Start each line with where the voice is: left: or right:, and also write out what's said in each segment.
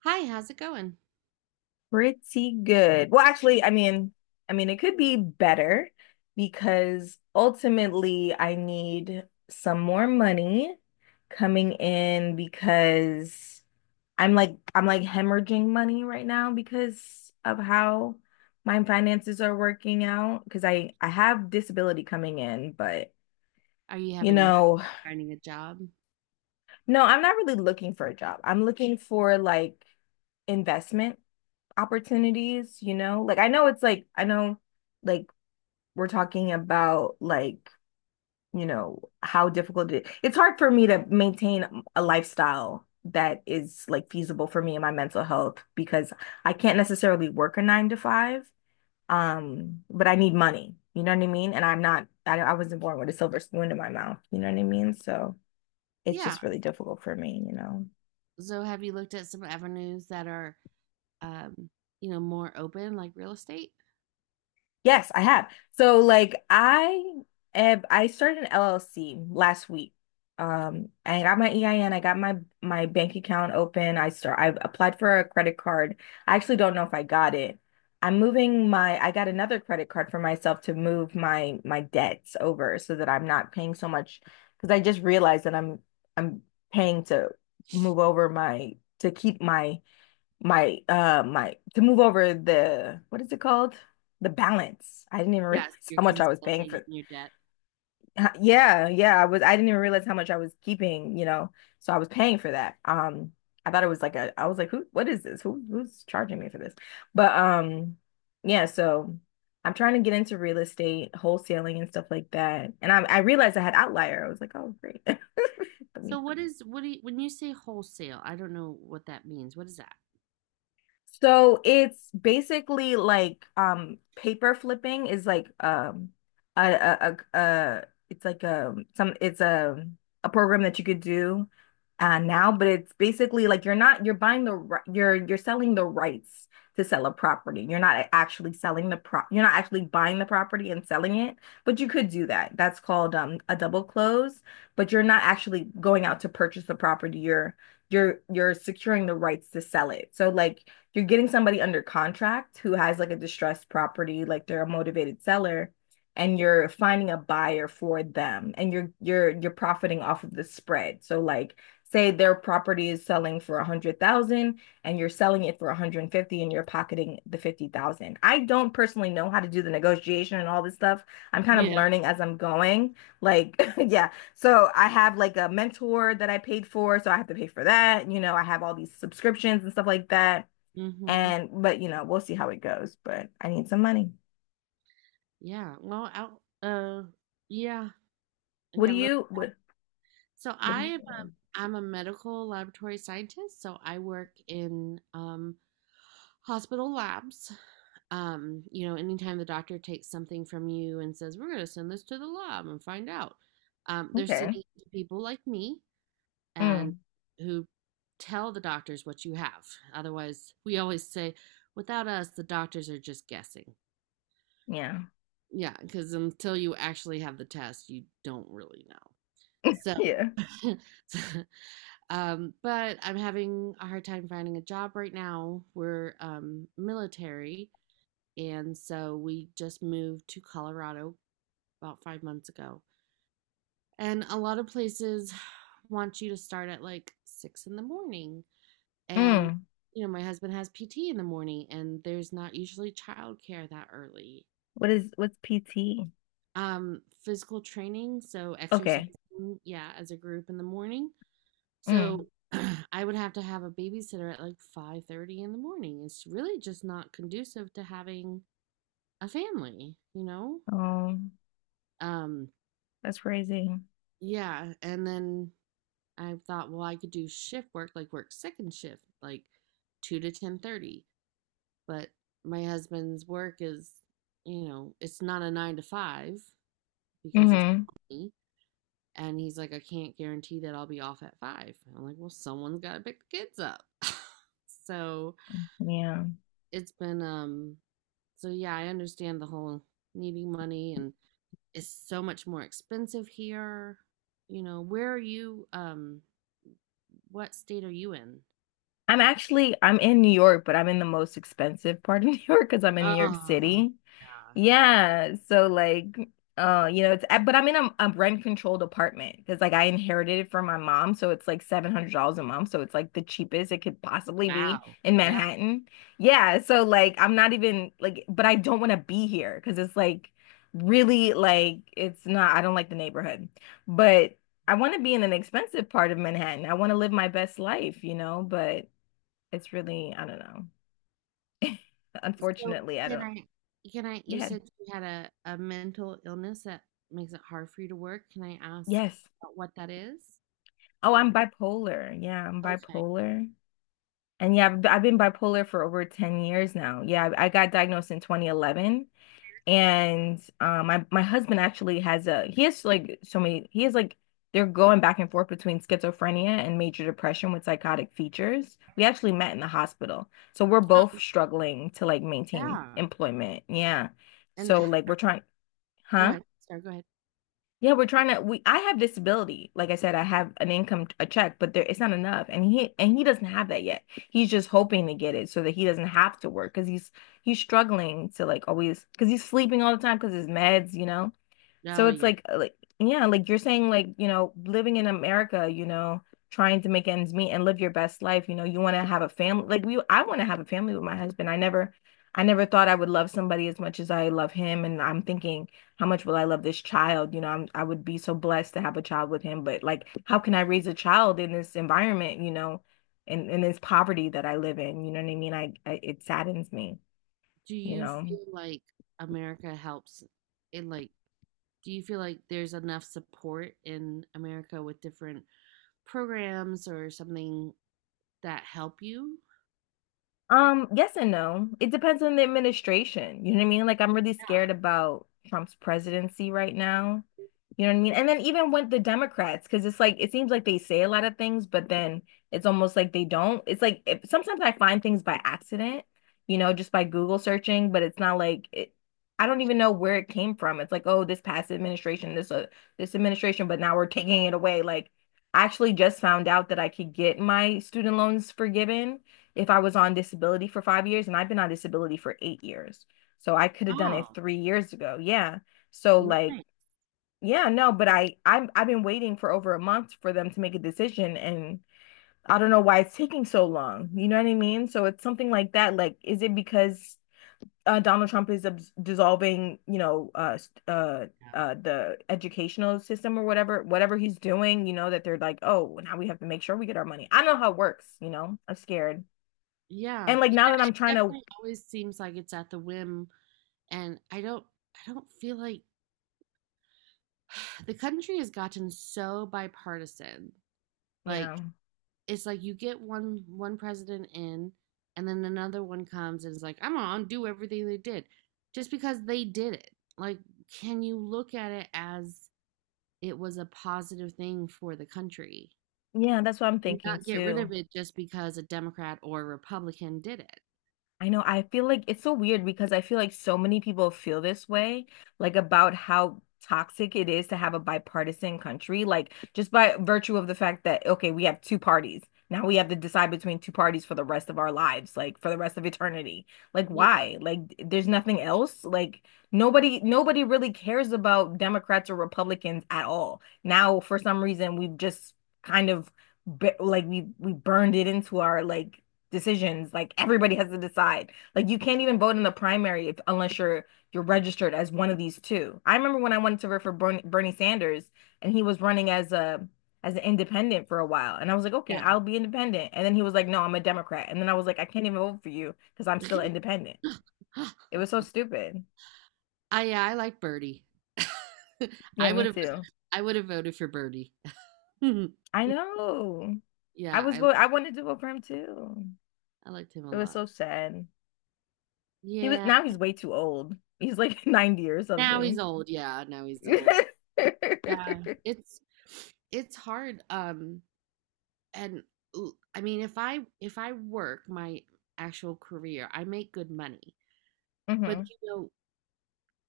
right: Hi, how's it going?
left: Pretty good. Well, actually, I mean, it could be better because ultimately I need some more money coming in because I'm like hemorrhaging money right now because of how my finances are working out because I have disability coming in, but
right: Are you
left: you
right: having a
left: know,
right: hard finding a job?
left: no, I'm not really looking for a job. I'm looking for like investment opportunities, you know? Like I know, it's like I know, like we're talking about, like, how difficult it is. It's hard for me to maintain a lifestyle that is like feasible for me and my mental health because I can't necessarily work a 9 to 5, but I need money, you know what I mean? And I'm not I, I wasn't born with a silver spoon in my mouth, you know what I mean? So it's
right: Yeah.
left: just really difficult for me.
right: So have you looked at some avenues that are um, more open like real estate?
left: Yes, I have. So like I started an LLC last week. I got my EIN, I N. I got my bank account open. I applied for a credit card. I actually don't know if I got it. I'm moving my I got another credit card for myself to move my debts over so that I'm not paying so much because I just realized that I'm paying to move over my to keep my my my to move over the, what is it called? The balance. I didn't even realize
right: Yes, you're
left: how much I was paying
right: consolidating
left: for.
right: your debt.
left: Yeah, yeah, I didn't even realize how much I was keeping. So I was paying for that. I thought it was like a, I was like, who, what is this? Who's charging me for this? But yeah, so I'm trying to get into real estate, wholesaling and stuff like that. And I realized I had Outlier. I was like, "Oh, great." Let me...
right: So what do you, when you say wholesale, I don't know what that means. What is that?
left: So it's basically like paper flipping is like, a it's like a some, it's a program that you could do now, but it's basically like you're not you're buying the ri- you're selling the rights to sell a property. You're not actually buying the property and selling it, but you could do that. That's called a double close, but you're not actually going out to purchase the property. You're securing the rights to sell it. So like you're getting somebody under contract who has like a distressed property, like they're a motivated seller, and you're finding a buyer for them and you're profiting off of the spread. So like, say their property is selling for $100,000 and you're selling it for 150 and you're pocketing the 50,000. I don't personally know how to do the negotiation and all this stuff. I'm kind of
right: Yeah.
left: learning as I'm going. Like, yeah. So I have like a mentor that I paid for, so I have to pay for that. I have all these subscriptions and stuff like that.
right: Mm-hmm.
left: And but we'll see how it goes. But I need some money.
right: Yeah. Well, out yeah.
left: What
right: Yeah,
left: do
right: look.
left: you what
right: So
left: what do you think?
right: I'm a medical laboratory scientist, so I work in hospital labs. Anytime the doctor takes something from you and says, we're going to send this to the lab and find out, they're
left: Okay.
right: sending it to people like me and
left: Mm.
right: who tell the doctors what you have. Otherwise, we always say, without us, the doctors are just guessing.
left: Yeah.
right: Yeah, because until you actually have the test, you don't really know. So,
left: Yeah.
right: but I'm having a hard time finding a job right now. We're military. And so we just moved to Colorado about 5 months ago. And a lot of places want you to start at like 6 in the morning. And,
left: Mm.
right: my husband has PT in the morning, and there's not usually childcare that early.
left: What's PT?
right: Physical training, so
left: Okay.
right: exercising, yeah, as a group in the morning.
left: Mm.
right: So I would have to have a babysitter at like 5:30 in the morning. It's really just not conducive to having a family, you know?
left: Oh,
right: Um,
left: that's crazy.
right: Yeah, and then I thought, well, I could do shift work, like work second shift, like 2 to 10:30. But my husband's work is, it's not a nine to five because it's
left: Hmm.
right: me. And he's like, I can't guarantee that I'll be off at 5. I'm like, well, someone's got to pick the kids up. so
left: Yeah.
right: it's been, so yeah, I understand the whole needing money and is so much more expensive here. You know, where are you? What state are you in?
left: I'm actually I'm in New York, but I'm in the most expensive part of New York because I'm in New York
right: Oh,
left: City.
right: yeah.
left: Yeah, so like, you know, it's but I'm in a rent-controlled apartment because like I inherited it from my mom, so it's like $700 a month, so it's like the cheapest it could possibly be
right: Wow.
left: in
right: Yeah.
left: Manhattan. Yeah, so like I'm not even like, but I don't want to be here because it's like really like it's not. I don't like the neighborhood, but I want to be in an expensive part of Manhattan. I want to live my best life, but it's really I don't know.
right: So
left: Unfortunately, I
right: can
left: don't.
right: I, can I, you
left: Yeah.
right: said you had a mental illness that makes it hard for you to work. Can I ask
left: Yes.
right: about what that is?
left: Oh, I'm bipolar. Yeah, I'm
right: Okay.
left: bipolar. And yeah, I've been bipolar for over 10 years now. Yeah, I got diagnosed in 2011. And my husband actually he has like so many, they're going back and forth between schizophrenia and major depression with psychotic features. We actually met in the hospital. So we're both
right: Uh,
left: struggling to like maintain
right: yeah.
left: employment. Yeah.
right: And
left: So
right: h-
left: like we're trying...
right: Go
left: Huh?
right: ahead. Sorry, go ahead.
left: Yeah, we're trying to we I have disability. Like I said, I have an income, a check, but there it's not enough. And he doesn't have that yet. He's just hoping to get it so that he doesn't have to work because he's struggling to, like, always, because he's sleeping all the time because his meds.
right: No,
left: So it's
right: yeah.
left: like, like yeah, like you're saying, like, living in America, trying to make ends meet and live your best life. You want to have a family. Like we I want to have a family with my husband. I never thought I would love somebody as much as I love him, and I'm thinking, how much will I love this child? I would be so blessed to have a child with him, but like, how can I raise a child in this environment, in this poverty that I live in? You know what I mean? I It saddens me
right: Do
left: you
right: you
left: know.
right: feel like America helps in, like, do you feel like there's enough support in America with different programs or something that help you?
left: Yes and no. It depends on the administration. You know what I mean? Like, I'm really
right: Yeah.
left: scared about Trump's presidency right now. You know what I mean? And then even with the Democrats, because it's like it seems like they say a lot of things, but then it's almost like they don't. It's like, if, sometimes I find things by accident, just by Google searching, but it's not like it — I don't even know where it came from. It's like, oh, this past administration, this administration, but now we're taking it away. Like, I actually just found out that I could get my student loans forgiven if I was on disability for 5 years, and I've been on disability for 8 years. So I could have done it
right: Oh,
left: 3 years ago. Yeah. So like,
right: nice.
left: yeah, no, but I've been waiting for over a month for them to make a decision, and I don't know why it's taking so long. You know what I mean? So it's something like that. Like, is it because, Donald Trump is dissolving, uh,
right: Yeah.
left: the educational system or whatever he's doing, that they're like, oh, now we have to make sure we get our money. I don't know how it works, I'm scared.
right: Yeah.
left: And like,
right: Yeah,
left: now that I'm
right: it
left: trying to...
right: definitely always seems like it's at the whim, and I don't feel like the country has gotten so bipartisan. Like
left: Yeah.
right: it's like you get one president in, and then another one comes and is like, I'm gonna undo everything they did just because they did it. Like, can you look at it as it was a positive thing for the country
left: Yeah, that's what I'm
right: and
left: thinking
right: not get rid
left: too.
right: of it just because a Democrat or Republican did it?
left: I know. I feel like it's so weird because I feel like so many people feel this way, like about how toxic it is to have a bipartisan country, like just by virtue of the fact that, okay, we have two parties. Now we have to decide between two parties for the rest of our lives, like for the rest of eternity. Like,
right: Yeah.
left: why? Like, there's nothing else. Like, nobody really cares about Democrats or Republicans at all. Now, for some reason, we've just kind of like we burned it into our, like, decisions. Like, everybody has to decide. Like, you can't even vote in the primary if, unless you're registered as one of these two. I remember when I wanted to vote for Bernie, Bernie Sanders, and he was running as a as an independent for a while. And I was like, okay,
right: Yeah.
left: I'll be independent. And then he was like, no, I'm a Democrat. And then I was like, I can't even vote for you because I'm still independent. It was so stupid.
right: I Yeah, I like Birdie.
left: Yeah,
right: I
left: me
right: would have
left: too.
right: I would have voted for Birdie. yeah,
left: I know. I was
right: I
left: vote I wanted to vote for him too.
right: I liked him a
left: It was
right: lot.
left: so sad. He was
right: Yeah.
left: now he's way too old. He's like 90 or
right: Now he's
left: something.
right: old. Yeah, now he's old.
left: Hmm.
right: Yeah. It's hard, and I mean if I work my actual career, I make good money.
left: I
right: But,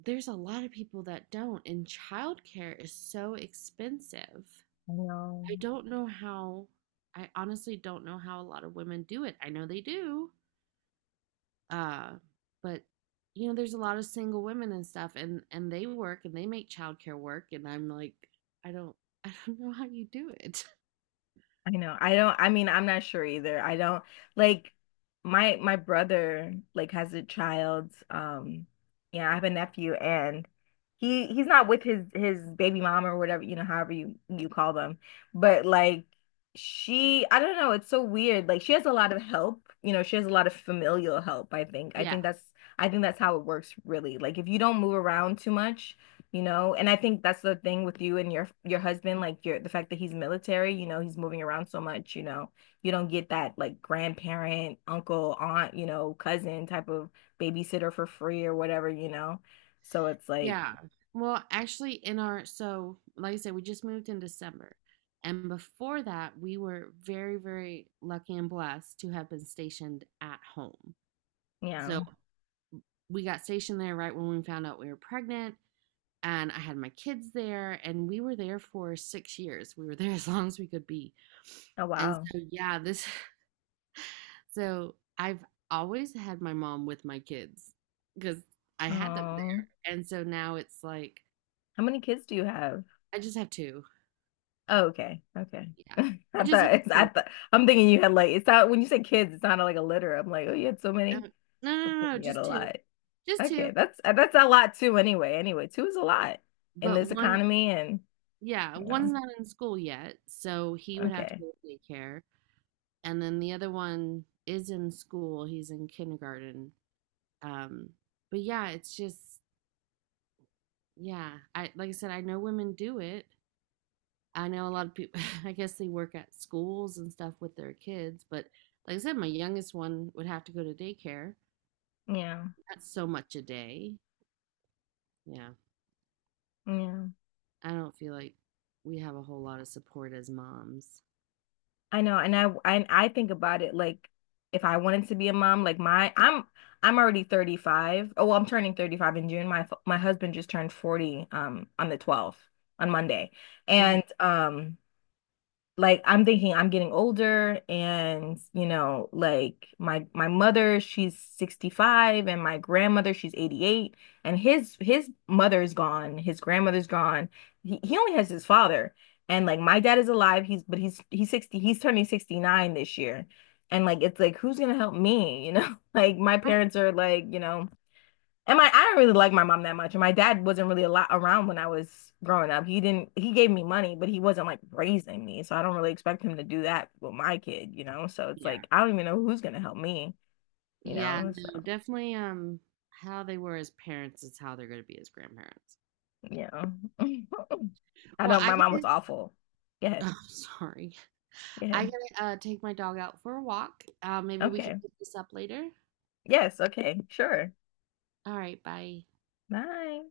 right: there's a lot of people that don't, and childcare is so expensive.
left: know.
right: I don't know how, I honestly don't know how a lot of women do it. I know they do. Uh, but there's a lot of single women and stuff and they work and they make childcare work and I'm like, I don't I don't know how you do it.
left: I know. I mean, I'm not sure either. I don't... Like, my brother, like, has a child. Yeah, I have a nephew, and he's not with his baby mom or whatever, you know, however you call them. But like, she, I don't know, it's so weird. Like, she has a lot of help, she has a lot of familial help, I think. I
right: Yeah.
left: think that's I think that's how it works, really. Like, if you don't move around too much, and I think that's the thing with you and your husband. Like, your the fact that he's military, he's moving around so much. You don't get that, like, grandparent, uncle, aunt, cousin type of babysitter for free or whatever. So it's like...
right: Yeah. Well, actually, so like I said, we just moved in December. And before that, we were very, very lucky and blessed to have been stationed at home. So
left: Yeah.
right: we got stationed there right when we found out we were pregnant. And I had my kids there, and we were there for 6 years. We were there as long as we could be.
left: Oh,
right: And
left: wow.
right: so, yeah, this, so I've always had my mom with my kids because I had them
left: Oh,
right: there. And so now it's like,
left: how many kids do you have?
right: I just have two.
left: Oh, okay, okay.
right: Yeah.
left: I
right: I just had
left: thought it's I
right: 2.
left: thought I'm thinking you had like... It's not, when you say kids, it sounded like a litter. I'm like, oh, you had so many.
right: Um, no,
left: I'm
right: no, no, no,
left: thinking you had
right: just
left: a
right: 2.
left: lot.
right: Just
left: Okay,
right: 2,
left: that's, a lot too, anyway. Anyway, two is a lot in
right: but
left: this
right: 1,
left: economy and,
right: yeah,
left: you know,
right: 1's not in school yet, so he would have to
left: okay.
right: go to daycare, and then the other one is in school, he's in kindergarten. Um, but yeah, it's just yeah, I like I said, I know women do it. I know a lot of people I guess they work at schools and stuff with their kids, but like I said, my youngest one would have to go to daycare.
left: Yeah.
right: That's so much a day. Yeah.
left: Yeah.
right: I don't feel like we have a whole lot of support as moms.
left: I know. And I think about it like, if I wanted to be a mom, like my I'm already 35. Oh, well, I'm turning 35 in June. My husband just turned 40 on the 12th, on Monday.
right: Okay.
left: And like, I'm thinking I'm getting older, and like, my mother, she's 65, and my grandmother, she's 88, and his mother's gone, his grandmother's gone, he only has his father. And like, my dad is alive, he's but he's 60, he's turning 69 this year. And like, it's like, who's gonna help me? Like, my
right: All right.
left: parents are like, you know, and I don't really like my mom that much. And my dad wasn't really a lot around when I was growing up. He didn't, he gave me money, but he wasn't like raising me. So I don't really expect him to do that with my kid, you know? So it's
right: Yeah.
left: like, I don't even know who's going to help me, you
right: Yeah,
left: know? So,
right: no, definitely, how they were as parents is how they're going to be as grandparents.
left: you know, I
right: Well,
left: don't,
right: I
left: my mom was
right: gotta,
left: awful. Go ahead.
right: oh, sorry.
left: Go
right: I
left: ahead.
right: gotta take my dog out for a walk. Maybe we can
left: Okay.
right: pick this up later.
left: Yes. Okay. Sure.
right: All right, bye.
left: Bye.